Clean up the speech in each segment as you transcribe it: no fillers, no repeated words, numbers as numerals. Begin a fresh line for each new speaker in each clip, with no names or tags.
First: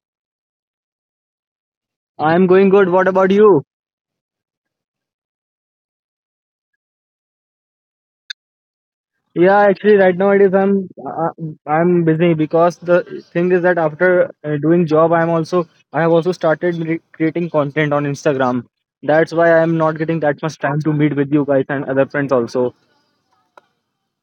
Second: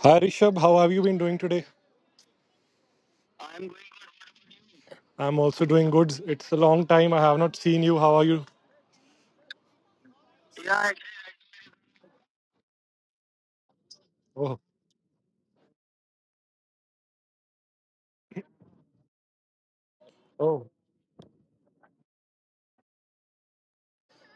Hi Rishabh, how have you been doing today?
I'm going good. What about you?
I'm also doing good. It's a long time. I have not seen you. How are you?
Yeah, actually, right now it is. I'm busy because the thing is that after
Oh,
doing job, I have also started creating content on Instagram. That's why I'm not getting that much
oh.
time to meet with you guys and other friends also.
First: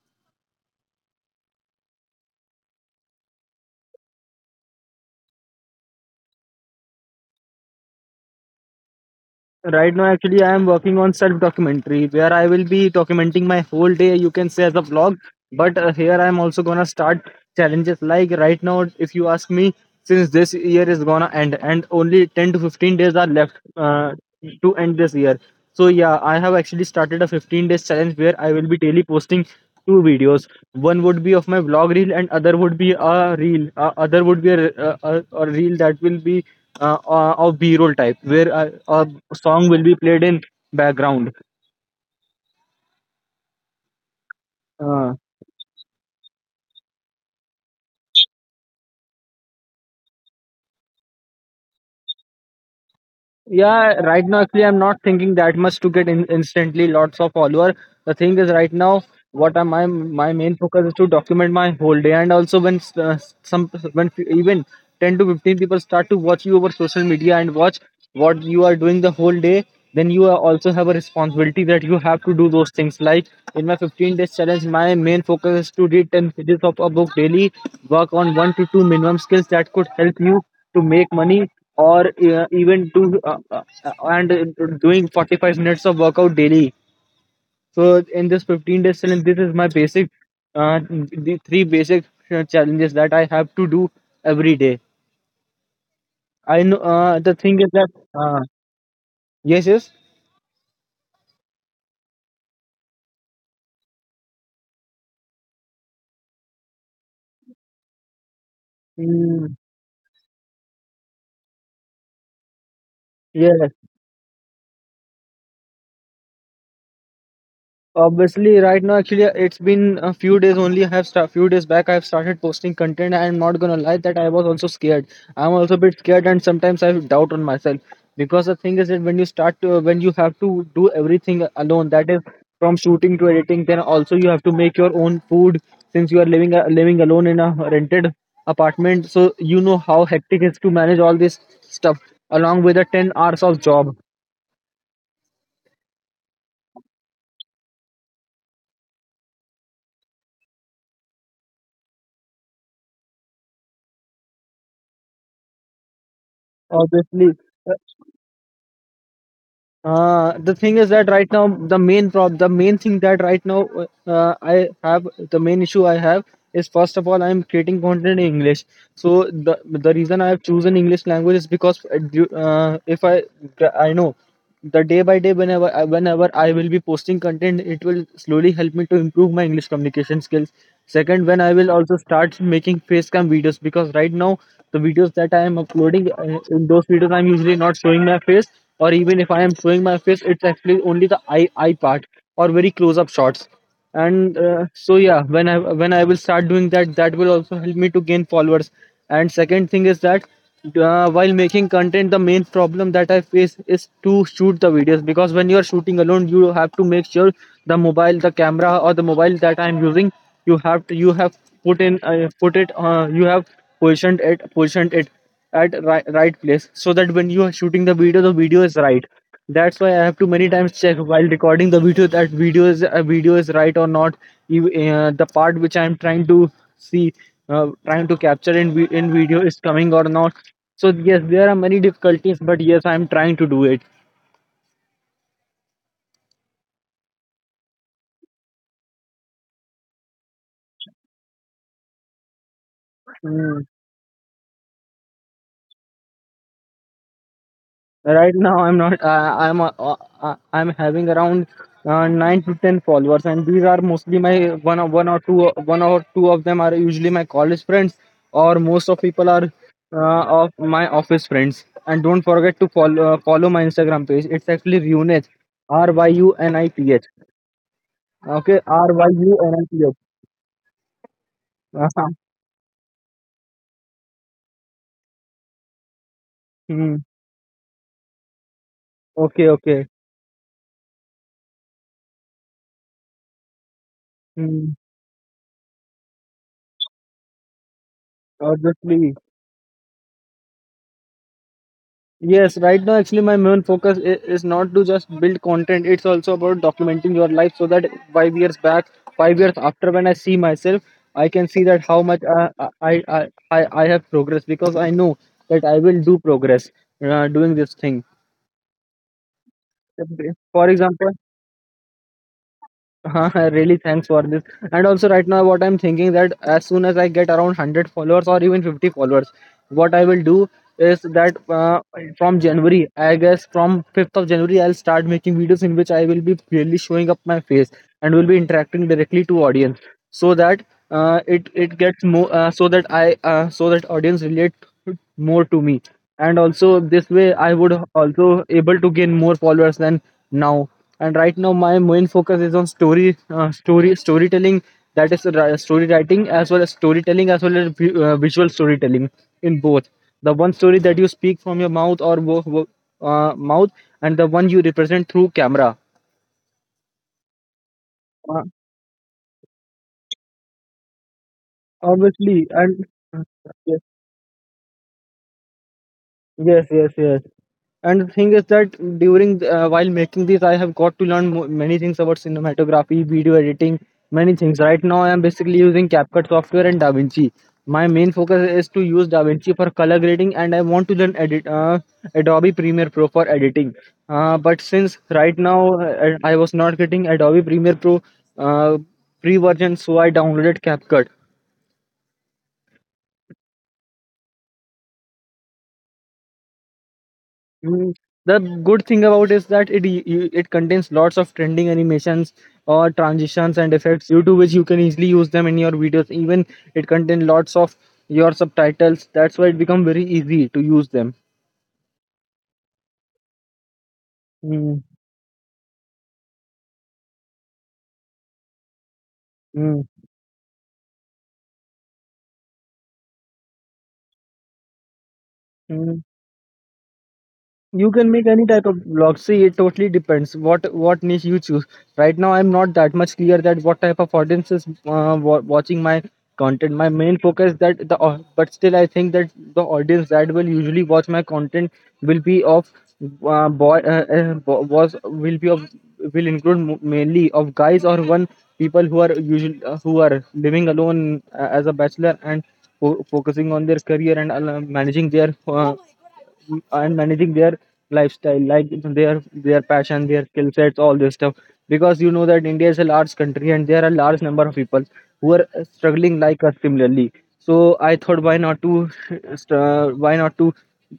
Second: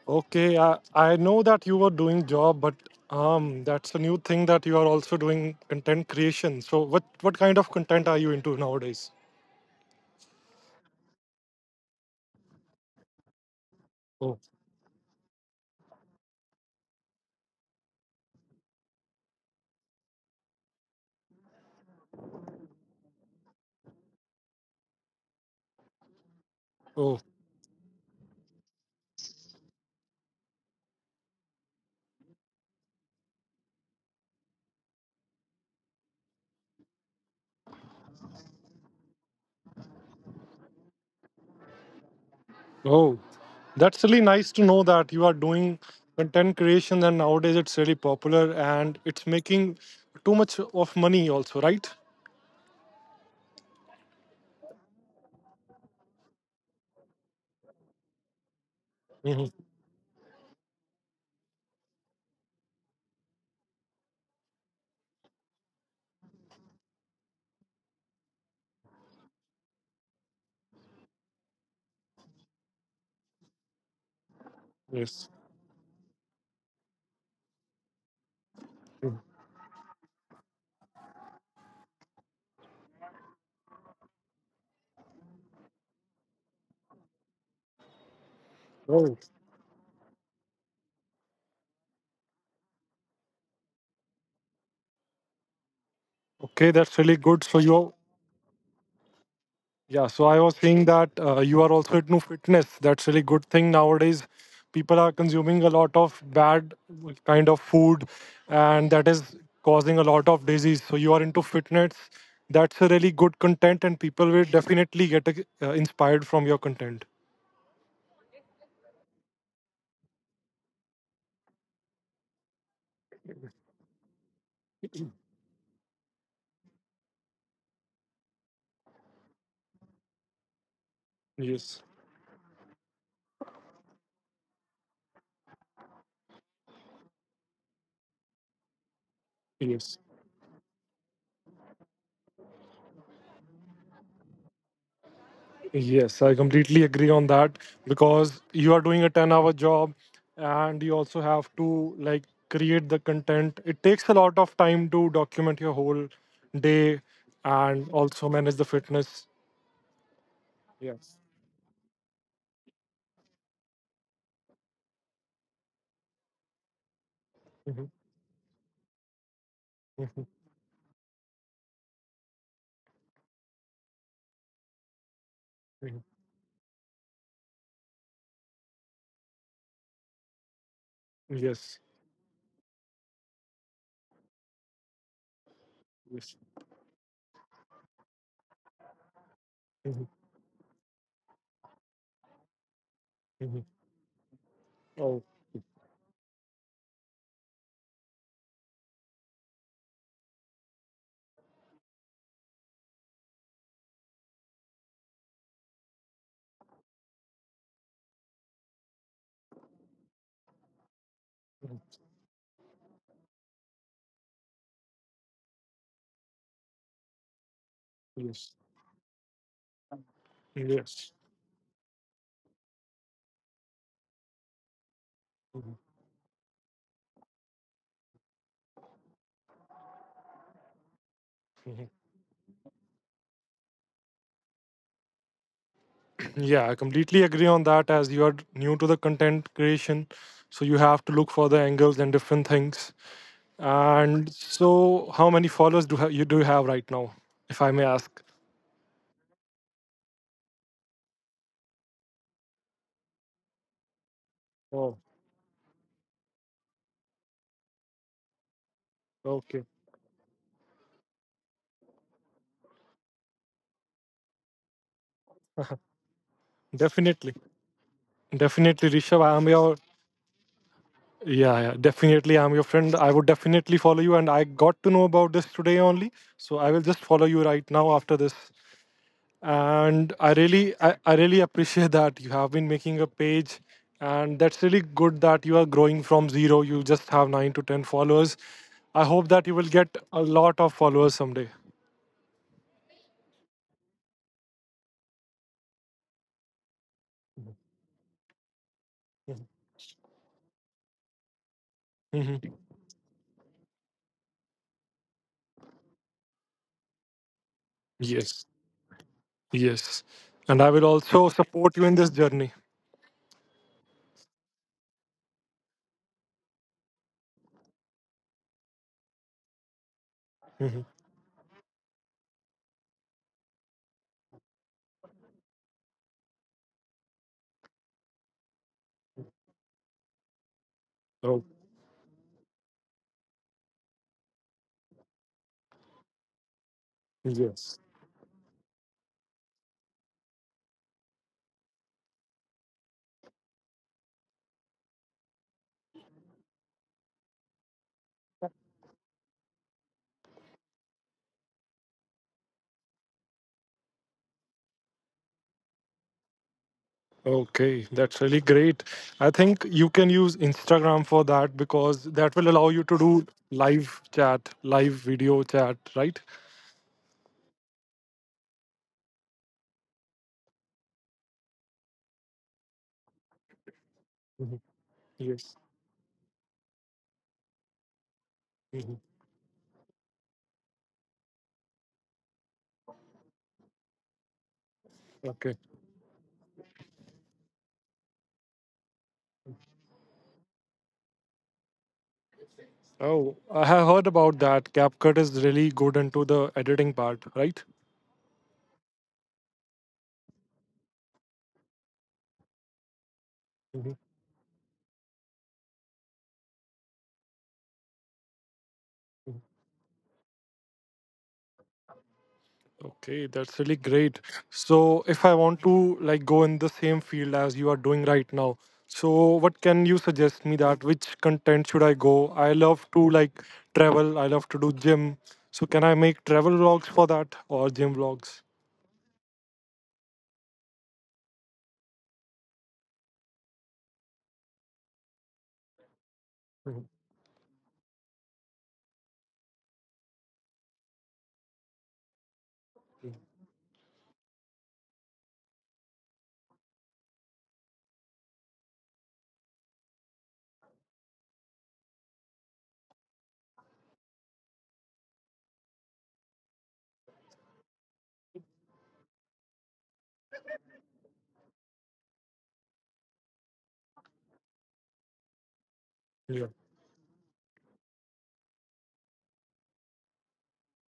Okay, I know that you were doing job, but that's a new thing that you are also doing content creation. So what kind of content are you into nowadays?
Right now, actually, I am working on self documentary where I will be documenting my whole day, you
Oh,
can say, as a vlog. But here I'm also gonna start challenges like right now, if you ask me, since this year is gonna end and only 10 to 15 days are left to end this year. So, yeah, I have actually
oh,
started a 15 days challenge where I will be daily posting two videos. One would be of my vlog reel, and other would be a reel that will be of b-roll type, where a song will be played in background
oh. That's really nice to know
uh,
that you are doing content creation, and nowadays it's really popular and it's making too much of money also, right?
Yeah, right now actually I'm not thinking that much to get in instantly lots of follower. The thing is right now what am my
Hmm.
my main focus is to document my whole day, and also when s- some when f- even 10 to 15 people start to watch you over social media and watch what you are doing the whole day. Then you are also have a responsibility that you have to do those things. Like, in my 15 days challenge my main focus is
Yes.
to read 10 pages of a book daily, work on one to two minimum skills that could help you to make money, or even to and doing 45 minutes of workout daily. So in this 15 days challenge this is my
Oh,
basic, the three basic challenges that I have to do every day. I know, the
okay.
thing
That's
is
really
that,
good. So
uh,
you...
yes, yes.
Yeah, so I was saying that you are also into fitness. That's really good thing nowadays. People are consuming a lot of bad kind of food,
Mm.
and that is causing a lot of disease. So you are into fitness. That's a
Yes.
really good content, and people will definitely get inspired from your content.
Obviously, right now, actually, it's been a few days only. Few days back, I have started posting content. I'm not gonna lie that I was also scared. I'm also a bit scared, and sometimes I have doubt on myself, because the thing is that when you have to do everything alone, that is
Yes.
from shooting to editing, then also you have to make your own food, since you are living alone in a rented apartment. So you know how hectic it
Yes.
is to manage all this stuff along with the 10 hours of job.
Yes, I completely agree on that because you are doing a 10-hour hour job and you also have to like create the content. It takes a lot of time to document your whole day
Obviously.
and also manage the fitness.
The thing is that
Yes.
right now the main thing that right now, I have, the main issue I have is, first of all, I am creating
Mhm,
content in English. So the reason I
mhm,
have chosen English language is because du- if I gra- I know, the day by day, whenever
mhm.
whenever I will be posting content, it will slowly help me to improve my English communication skills. Second, when I will
Yes.
also start making face cam videos, because right now the videos that I am uploading
Yes.
in those videos I'm usually not showing my face, or even if I am showing my
Mhm,
face, it's actually only the eye part, or very close up shots.
mhm.
And uh, so yeah,
Oh,
when I will start doing that, that will also help me to gain followers. And second thing is that, while making content, the main problem that I face is to shoot the videos, because when you are shooting alone you have to make sure the camera, or the mobile that I am using. You have to, you have
mhm.
put it, you have positioned it at right place, so that when you are shooting the video
Yes.
is right. That's why I have to many times check
Yes.
while recording the video, that video is right or not. The part which I am trying to see, capture in video is coming or not. So yes, there are many
Mhm.
difficulties, but yes, I am trying to do it.
Yeah, I completely agree on that as you are new to the content creation. So you have to look for the angles and different things.
Mm.
And so, how many followers do you have right now, if I may
Right
ask?
now, I'm not. I, I'm. I'm having around nine to ten followers, and these are mostly my one or one
Oh,
or two one or two of them are usually my college friends, or most of people are,
okay.
of my office friends. And don't forget to follow my Instagram page. It's actually Runith, R Y U N I T H.
Definitely,
Okay, R Y
definitely,
U
Rishabh.
N I
I
T
am
H.
your... Yeah, yeah. Definitely, I am your friend. I would definitely follow you, and I got to know about this today only. So
Hmm.
I will just follow you right now after this.
Okay, okay.
And I really appreciate that you have been making a page, and
Hmm.
that's really good that you are growing from zero. You just have nine to ten followers.
Obviously.
I hope that you will get a lot of followers someday.
Yes, right now actually my main focus is not to just build content. It's also about documenting your life, so that 5 years back, 5 years after, when I see myself, I can see that how much I
Hmm.
I I, I I have progressed, because I know that I will do progress doing this thing.
Yes. Yes.
For
And I
example,
will also support you in this journey.
really, thanks for this. And also right now what I'm thinking, that as soon as I get around 100 followers, or even 50 followers, what I will do is
Mhm.
that, from January, I guess from 5th of January, I'll start making videos in which I will be clearly showing up my face, and will be interacting directly to audience, so that it
Oh,
it gets more, so that audience relate more to me, and also this way I would
yes.
also able to gain more followers than now. And right now my main focus is on storytelling, that is story writing, as well as storytelling, as well as visual storytelling, in both: the one story that you speak from your mouth, or mouth, and the one you represent through camera
Okay.
uh,
That's really great. I think you can use Instagram for that because
Obviously.
that will
And
allow you to do
yes,
live chat, live video chat, right?
yes, yes, yes. And the thing is that, while making this, I have got to learn many things about cinematography, video editing, many things.
Mhm.
Right now, I am basically
Yes.
using CapCut software and DaVinci. My main focus is to use
Mhm.
DaVinci for color grading, and I want to learn edit Adobe Premiere Pro for editing. But since right now,
Okay.
I was not getting Adobe Premiere Pro uh, free version, so I downloaded CapCut.
Oh, I have heard about that. CapCut is really good into the editing part, right?
Mm. The good thing about is that it contains lots of trending animations, or transitions and
Mm-hmm.
effects, due to which you can easily use them in your videos. Even it contains lots of your subtitles. That's why it become very easy to use them.
Okay, that's really great.
Mm,
So if I want to like go in the same field as you are doing right now, so what
mm,
can you suggest me that which content should I go? I love to like travel, I love to do gym. So can
mm.
I make travel vlogs for that or
You
gym
can make any
vlogs?
type of blog. See, it totally depends what niche you choose. Right now, I'm not that much clear that what type of audience is watching my content. My
Mhm.
main focus that the au- but still I think that the audience that will usually watch my content will be of, boy bo- was will be of will include mainly of guys, or one people who are usually, who are living alone, as a bachelor, and focusing on their career, and managing their, and managing their lifestyle, like their their passion, their skill sets, all this stuff. Because you know that India is a large country, and there are large number of people who are struggling like
Yeah.
us similarly. So I thought, why not to, why not to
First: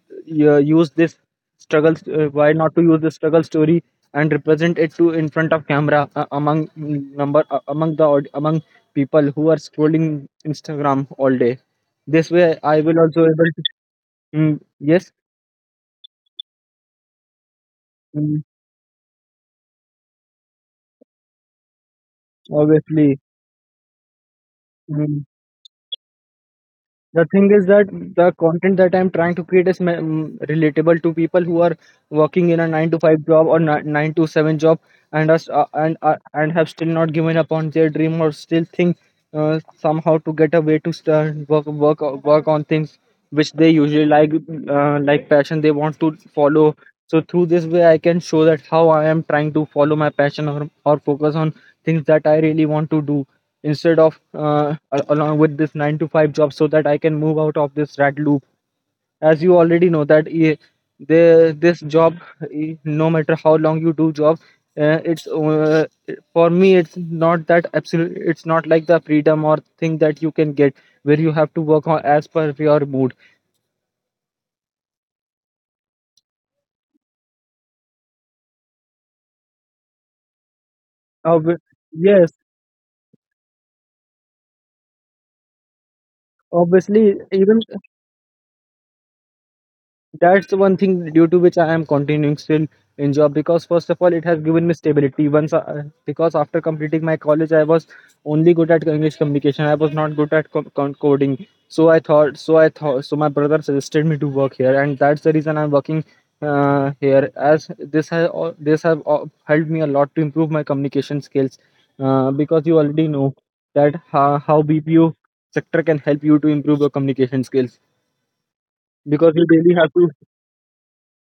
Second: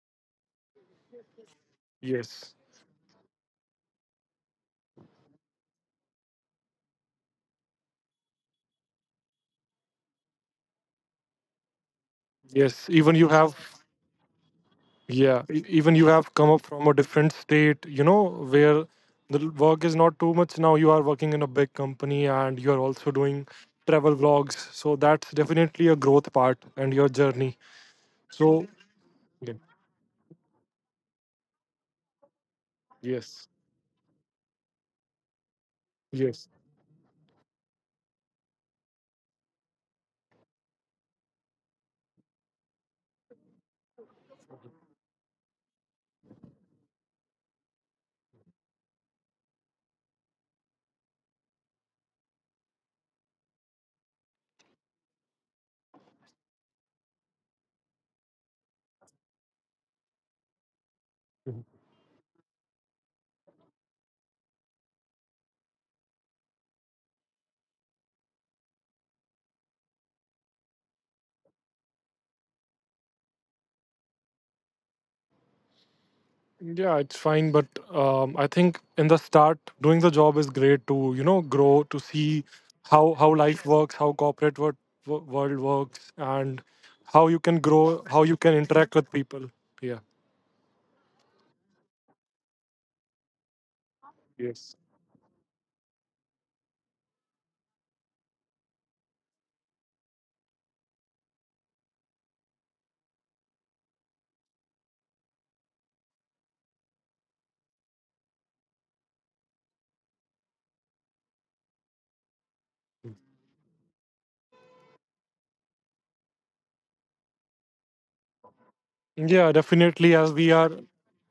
use this struggle why
Yes.
not to use this struggle story and represent it to, in front of camera among mm, number among the aud- among people who are scrolling Instagram all day. This way I
Yes.
will
Even
also
you
able
have...
to. Mm. Yes.
Yeah, even you have come up from a different state,
Mm.
where work is not too much now. You are working in a big company and you are also
Obviously.
doing travel vlogs. So
Mm.
that's definitely a growth part and your
The thing
journey.
is that the
So,
content that I'm trying to
yeah,
create is relatable to people who are working in a nine to five
yes,
job, or nine to seven job, and us
yes.
and have still not given up on their dream, or still think somehow to get a way to start work on things which they usually like, like passion they want to follow. So through this way, I can show that how I am trying to follow my passion or focus on things that I really want to do instead of along with this 9 to 5 job so that I can move out of this rat loop as you already know that the this job, no matter how long you do job, it's for me it's not that absolute, it's not like the freedom or thing that you can get where you have to work on as per your mood.
Yeah, it's fine. But I think in the start, doing the job is great to, grow,
Obvi-
to see
yes,
how life works, how corporate world works, and how you
obviously,
can
even
grow, how you can interact with people. Yeah.
that's the one thing due to which I am continuing still in job, because first of all it has
Yes.
given me stability once I, because after completing my college I was only good at English communication. I was not good at coding, so I thought, my brother suggested me to work here, and that's the reason I'm working here, as this has this have helped me a lot to improve my communication skills, because you already know that how BPO sector can help you to improve your communication skills, because
Yeah,
you really have
definitely.
to.
As we are,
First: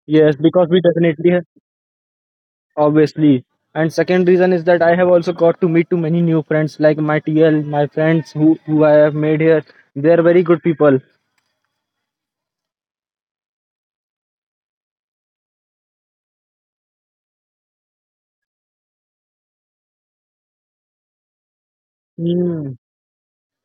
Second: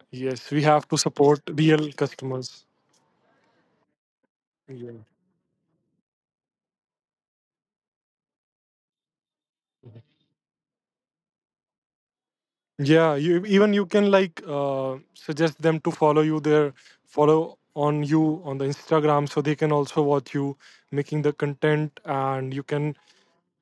Yes,
yes, we
because we
have to
definitely
support
have,
real customers.
obviously. And second reason is that
Yeah,
I have also got to meet too many new friends, like my TL, my friends who I have made here. They are very good people.
yeah. You even you can like suggest them to follow you there, follow on you on the Instagram, so they can also watch you making the content, and you
Mm,
can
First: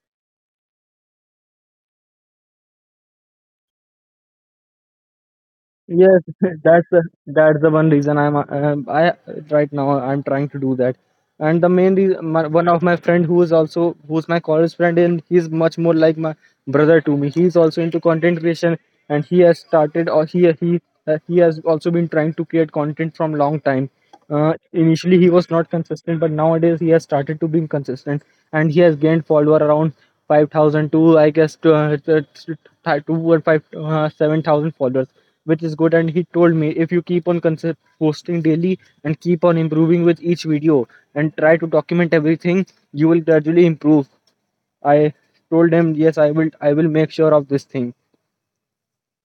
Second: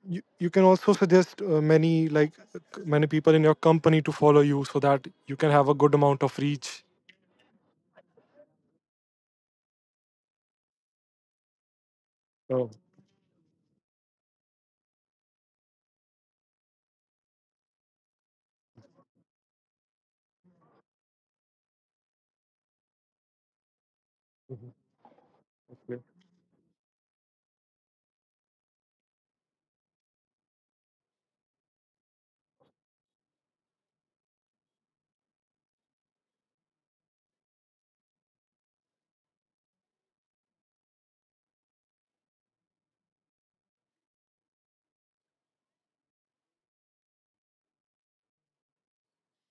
you, you can also suggest many like many people in your company to follow you, so that you can have a good amount
yes,
of reach.
that's that's the one reason I right now I'm trying to do that. And the main reason, my,
Oh,
one of my friend who is also who's my college friend, and he's much more like my brother to me. He's also into content creation and he has started or he has also been trying to create content from long time. Initially, he was not
yeah.
consistent, but nowadays he has started to be consistent, and he has gained follower around 5,000 to I guess to two or five 7,000 followers, which is good. And he told me if you keep on posting daily and keep on improving with each video and try to document everything, you will gradually improve. I told him yes, I will. I will make sure of this thing,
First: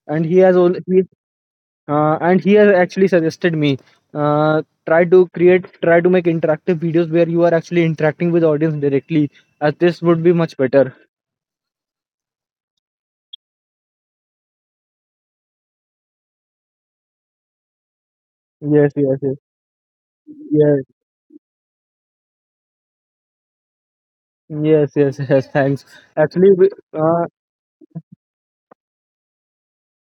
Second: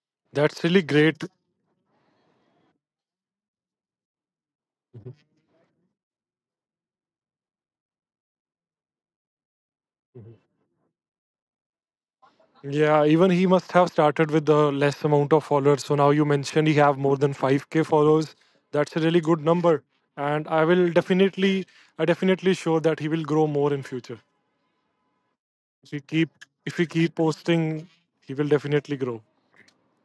and he has
That's
all
really great.
and he has actually suggested me uh, try to create, try to make interactive videos where you are actually interacting with audience directly, as this would be much better.
Yeah, even he must have started with the less amount of followers. So now you mentioned he have more than 5K followers. That's
yes
a really
yes yes
good number. And I
yes
will definitely... I definitely sure that he will grow more in future.
yes yes, yes thanks.
If we keep...
actually we-
if we keep
uh,
posting, he will definitely grow.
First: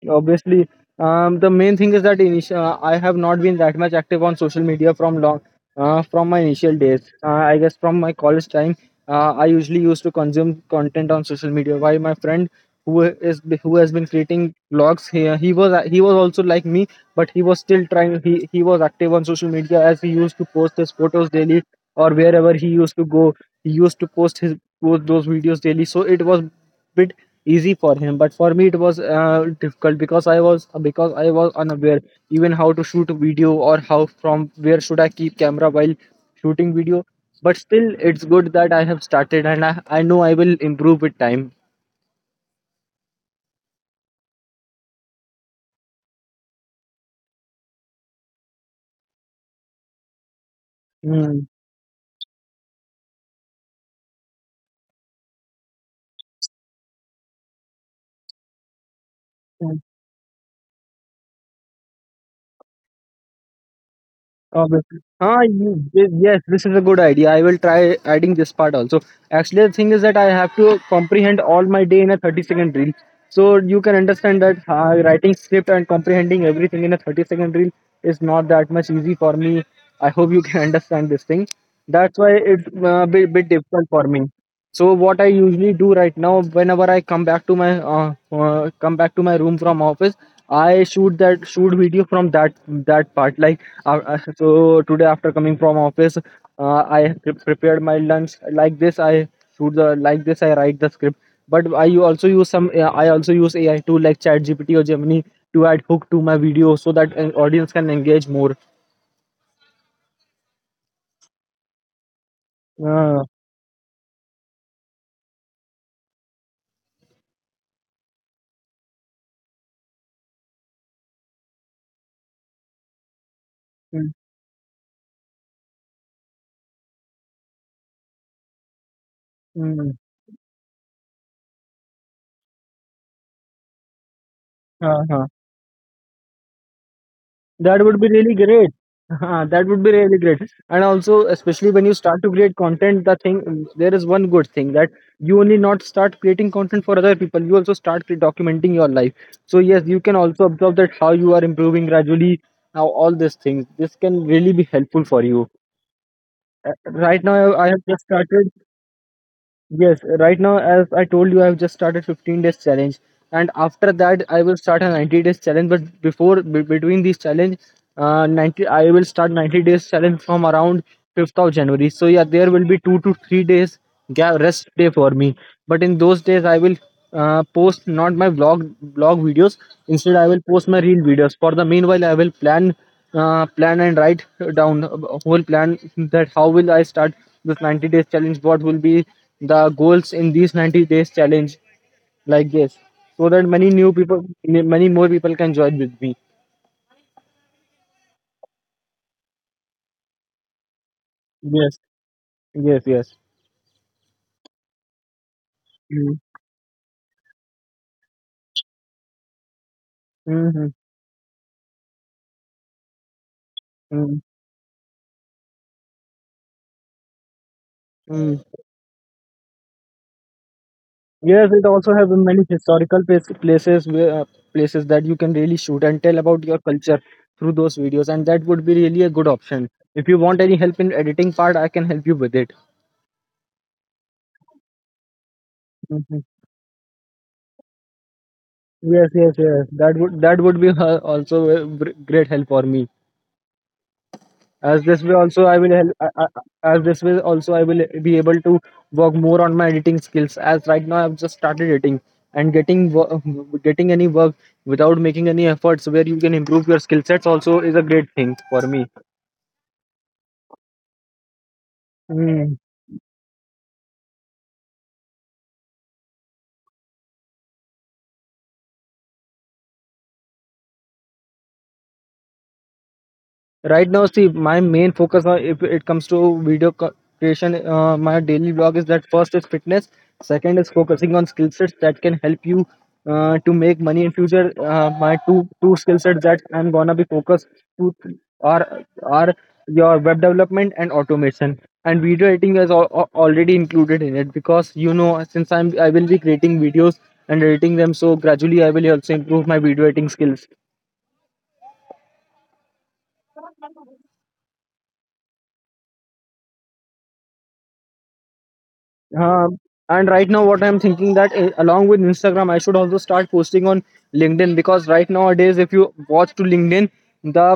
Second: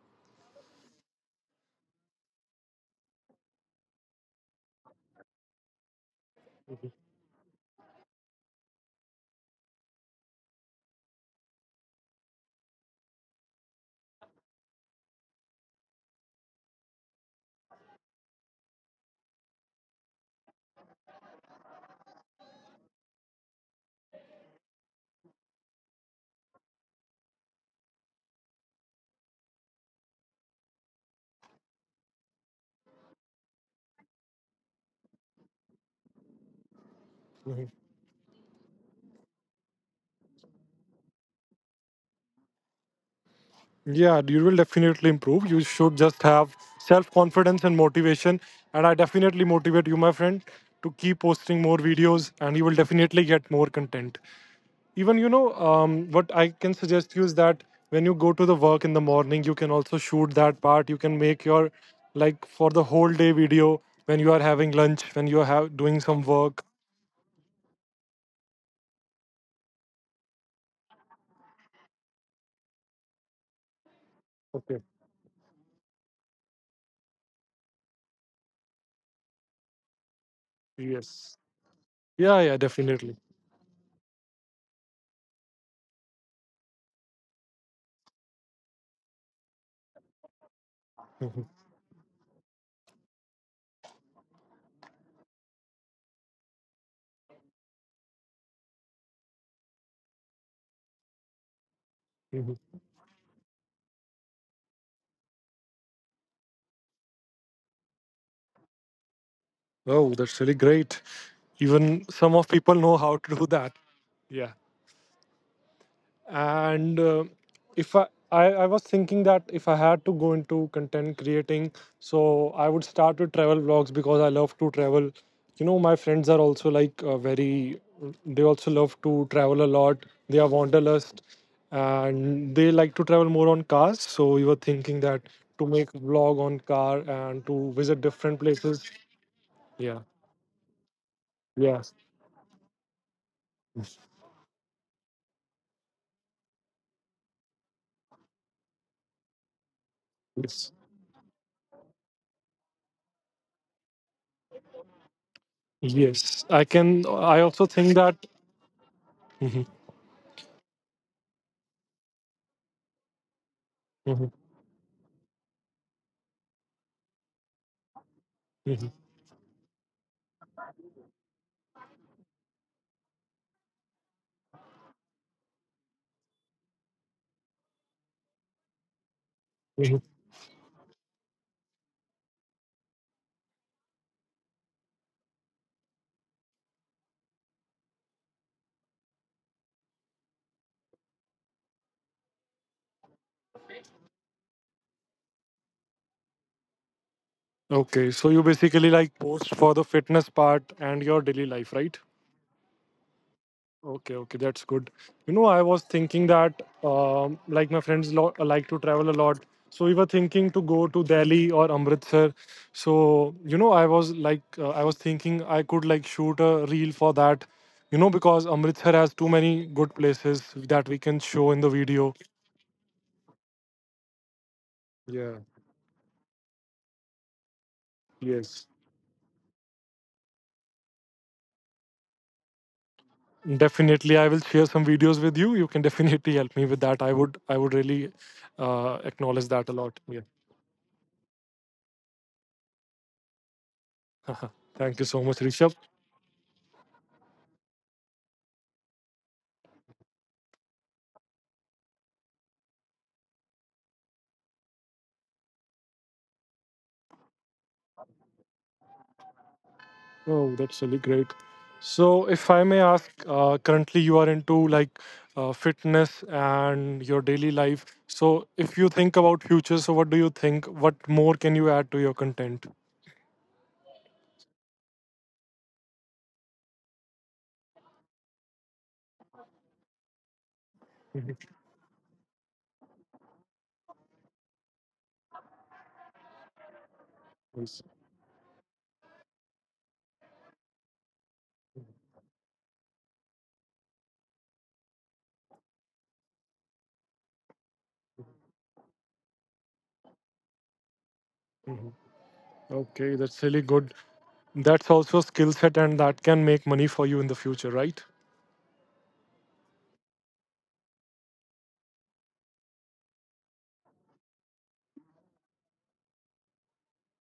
Obviously, the main thing is that initial, I have not been that much active on social media from long, from my initial days. I guess from my college time, I usually used to consume content on social media. While my friend who is who has been creating blogs here, he was also like me, but he was still trying. He was active on social media as he used to post his photos daily or wherever he used to go. He used to post his post those videos daily. So it was bit easy for him, but for me it was difficult, because I was unaware even how to shoot video, or how, from where should I keep camera while shooting video. But
Mhm.
still it's good that I have started, and I know I will improve with time.
Yeah, you will definitely improve. You should just have self-confidence and motivation. And I definitely motivate you, my friend, to keep
Hmm.
posting more videos, and you will definitely get more content. Even what I can suggest you is that when you go to the work in the morning, you can also shoot that part. You can make your, like, for the whole day video, when you are having
Obviously.
lunch, when you are doing some
Yes, this
work.
is a good idea. I will try adding this part also. Actually, the thing is that I have to comprehend all my day in a 30-second reel. So you can understand that
Okay.
writing script and comprehending everything in a 30-second reel is not that much easy for me. I hope you can understand this thing.
Yes.
That's why it's
Yeah, yeah,
a bit
definitely.
difficult for me. So what I usually do right now, whenever I come back to my come back to my room from office, I shoot video
Mhm,
from that part. Like so today after coming from office, I prepared my lunch like this. I shoot the like this. I write the script. But I also
mhm.
use AI tool like ChatGPT or Gemini to add hook to my video so that an audience can engage more.
Oh, that's really great. Even
Uh,
some of people know how to do that. Yeah. And if I, I was thinking that if I had to go into content creating, so I
mm,
would start with travel vlogs because I love to travel. My friends are also like very... They
mm,
also love to travel a lot. They are wanderlust, and they like to travel more on
uh-huh.
cars, so we were thinking that to make a vlog
That
on
would be
car
really great.
and to visit
That
different
would be really
places.
great. And
Yeah.
also, especially when you start to create content,
Yes,
the thing there is one good thing that you only not start creating content for other people. You also start documenting your life. So yes, you can also observe that how you are
yes,
improving gradually. Now all these things, this can really be helpful for you.
yes.
Right now,
I
I have
can...
just
I
started.
also think that
Yes, right now,
Mhm,
as I told you, I've just started 15 days challenge, and after that, I will start a
mhm,
90 days challenge. But before, be between these challenge, I will start 90
mhm.
days challenge from around 5th of January. So yeah, there will be 2 to 3 days gap rest day for me. But in those days, I will post not my vlog videos. Instead, I will
Mhm.
post my real videos. For the meanwhile, I will plan plan and write down a whole plan that how will I start this 90 days challenge, what will be the goals in these 90 days challenge, like this, so that many new people, many more people can join with me.
Okay, so you basically like post for the fitness part and your daily
Yes,
life, right?
yes, yes.
Okay, okay, that's good. You know, I was
Mm.
thinking that like my friends like to travel a lot. So we were
Mhm,
thinking to go to Delhi or Amritsar. So,
mm,
you know, I was like, I was thinking I could like shoot a reel for that,
mm.
because Amritsar has too many good places
Yes,
that
it
we
also
can
have
show in
many
the video.
historical places where places that you can really shoot and
Yeah,
tell about your culture through those videos, and that would be really a
yes.
good option. If you want any help in editing part, I can help you with
Definitely, I will share some videos with you. You
it.
can definitely help me with that. I would really
Yes, yes, yes.
acknowledge
That
that a
would,
lot.
that
Yeah.
would be also a great help for me. As this way
Thank you
also I
so
will
much,
help.
Rishabh.
As this way also I will be able to work more on my editing skills. As right now I've just started editing and getting getting any work without making any efforts where you can improve your skill sets also is a great thing for me.
Oh, that's really great.
Hmm.
So, if I may ask, currently you are into like fitness and your daily life. So, if you think about future, so what do you think? What more can you add to your content?
Right now, see, my main focus on if it comes to video creation, my daily vlog is that first is fitness, second is focusing on skill sets that can help you to make money in future. My two skill sets that I'm gonna be focused to
Yes.
are are your web development and automation, and video editing is already included in it because you know since I will be creating videos and editing them, so gradually I will also improve my video editing skills.
Okay, that's really good. That's also a skill set, and that can make money for you in the future, right?
Um, and right now, what I'm thinking, that along with Instagram, I should also start posting on LinkedIn, because right nowadays, if you watch to LinkedIn, the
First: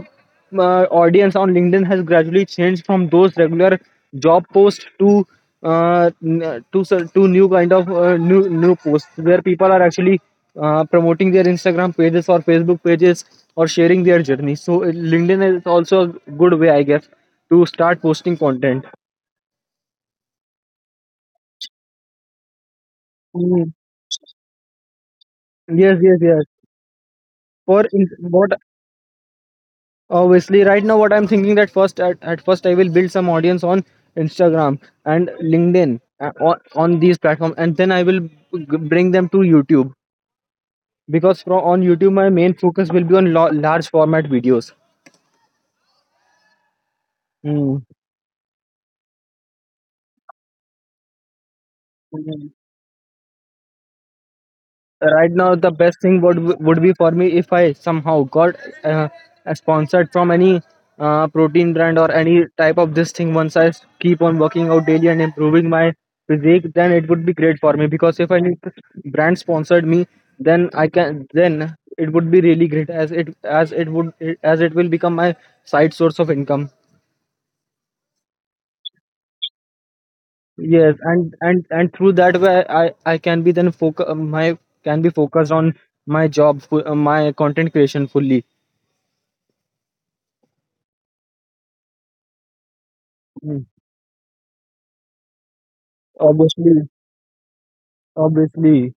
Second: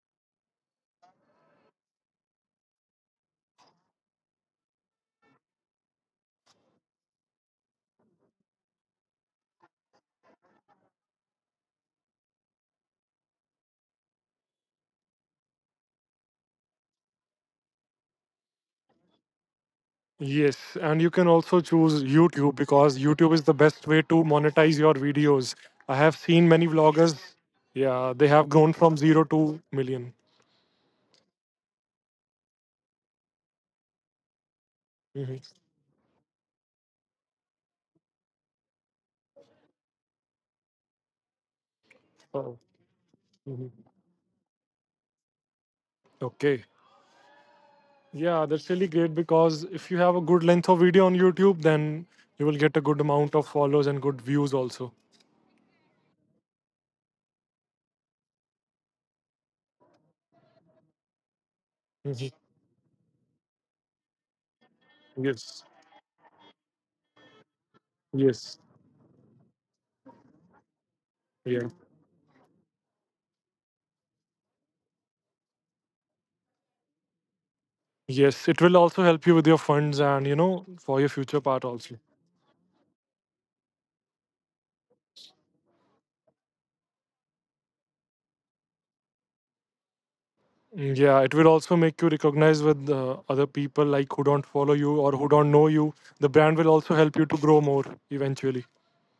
audience on LinkedIn has gradually changed from those regular job posts to to new kind of new posts where people are actually promoting their Instagram pages or Facebook pages or sharing their journey. So LinkedIn is also a good way, I guess, to start posting content.
Yes, and you can also choose YouTube because YouTube is the
Mm.
best way to monetize your videos. I
Yes,
have
yes, yes.
seen many vloggers,
for in,
yeah, they have
what
grown from zero to 1,000,000.
Obviously, right now what I'm thinking, that at first I will build some audience on Instagram and
Hmm.
LinkedIn, on these platforms, and then I will bring them to YouTube, because from on YouTube my
Oh,
main focus will be on
mhm.
large format videos.
Okay.
Hmm.
Yeah, that's really great because if you have a good length of video on YouTube, then you will get a good amount of follows and good views also.
Right now the best thing would be for me if I somehow got uh, sponsored from any protein brand or
Mhm.
any type of this thing. Once I keep on working out daily and
Yes,
improving my physique, then it would be great for me, because if
yes,
any brand sponsored me, then I can
yeah.
then it would be really great, as it, as it would as it will become my side source of income.
Yes, it will also help you with your funds and for your
Yes,
future
and
part
and
also.
and through that way I can be then focus my can be focused on my my content creation fully.
Mm. Yeah, it will also make you recognize with other
Mm.
people like who don't follow you or who don't know you. The brand will also
Obviously,
help you to grow more eventually.
obviously.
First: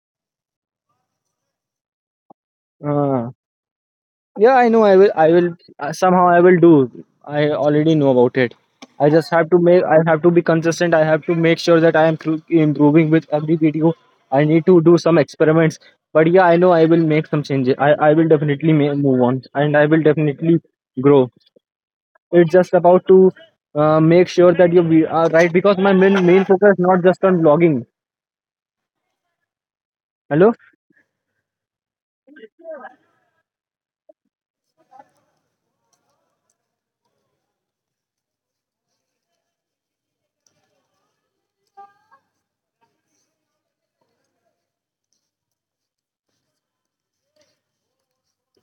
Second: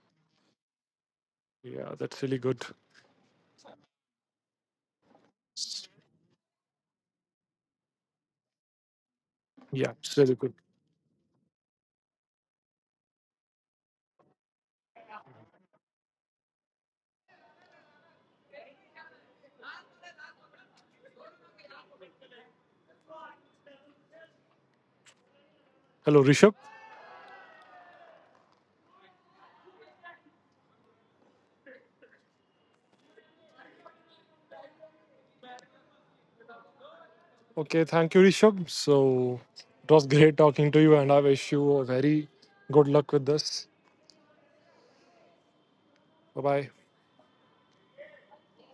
Yeah, that's really good.
Uh, yeah, I know. I will. Somehow, I will do. I already know about it. I just have to make.
Yeah,
I
it's
have to
really
be
good.
consistent. I have to make sure that I am improving with every video. I need to do some experiments. But yeah, I know I will make some changes. I will definitely move on, and I will definitely grow. It's just about to make sure that you are right, because my
Hello,
main
Rishabh.
focus is not just on vlogging. Hello.
Okay, thank you, Rishabh. So it was great talking to you, and I wish you a very good luck with this. Bye bye.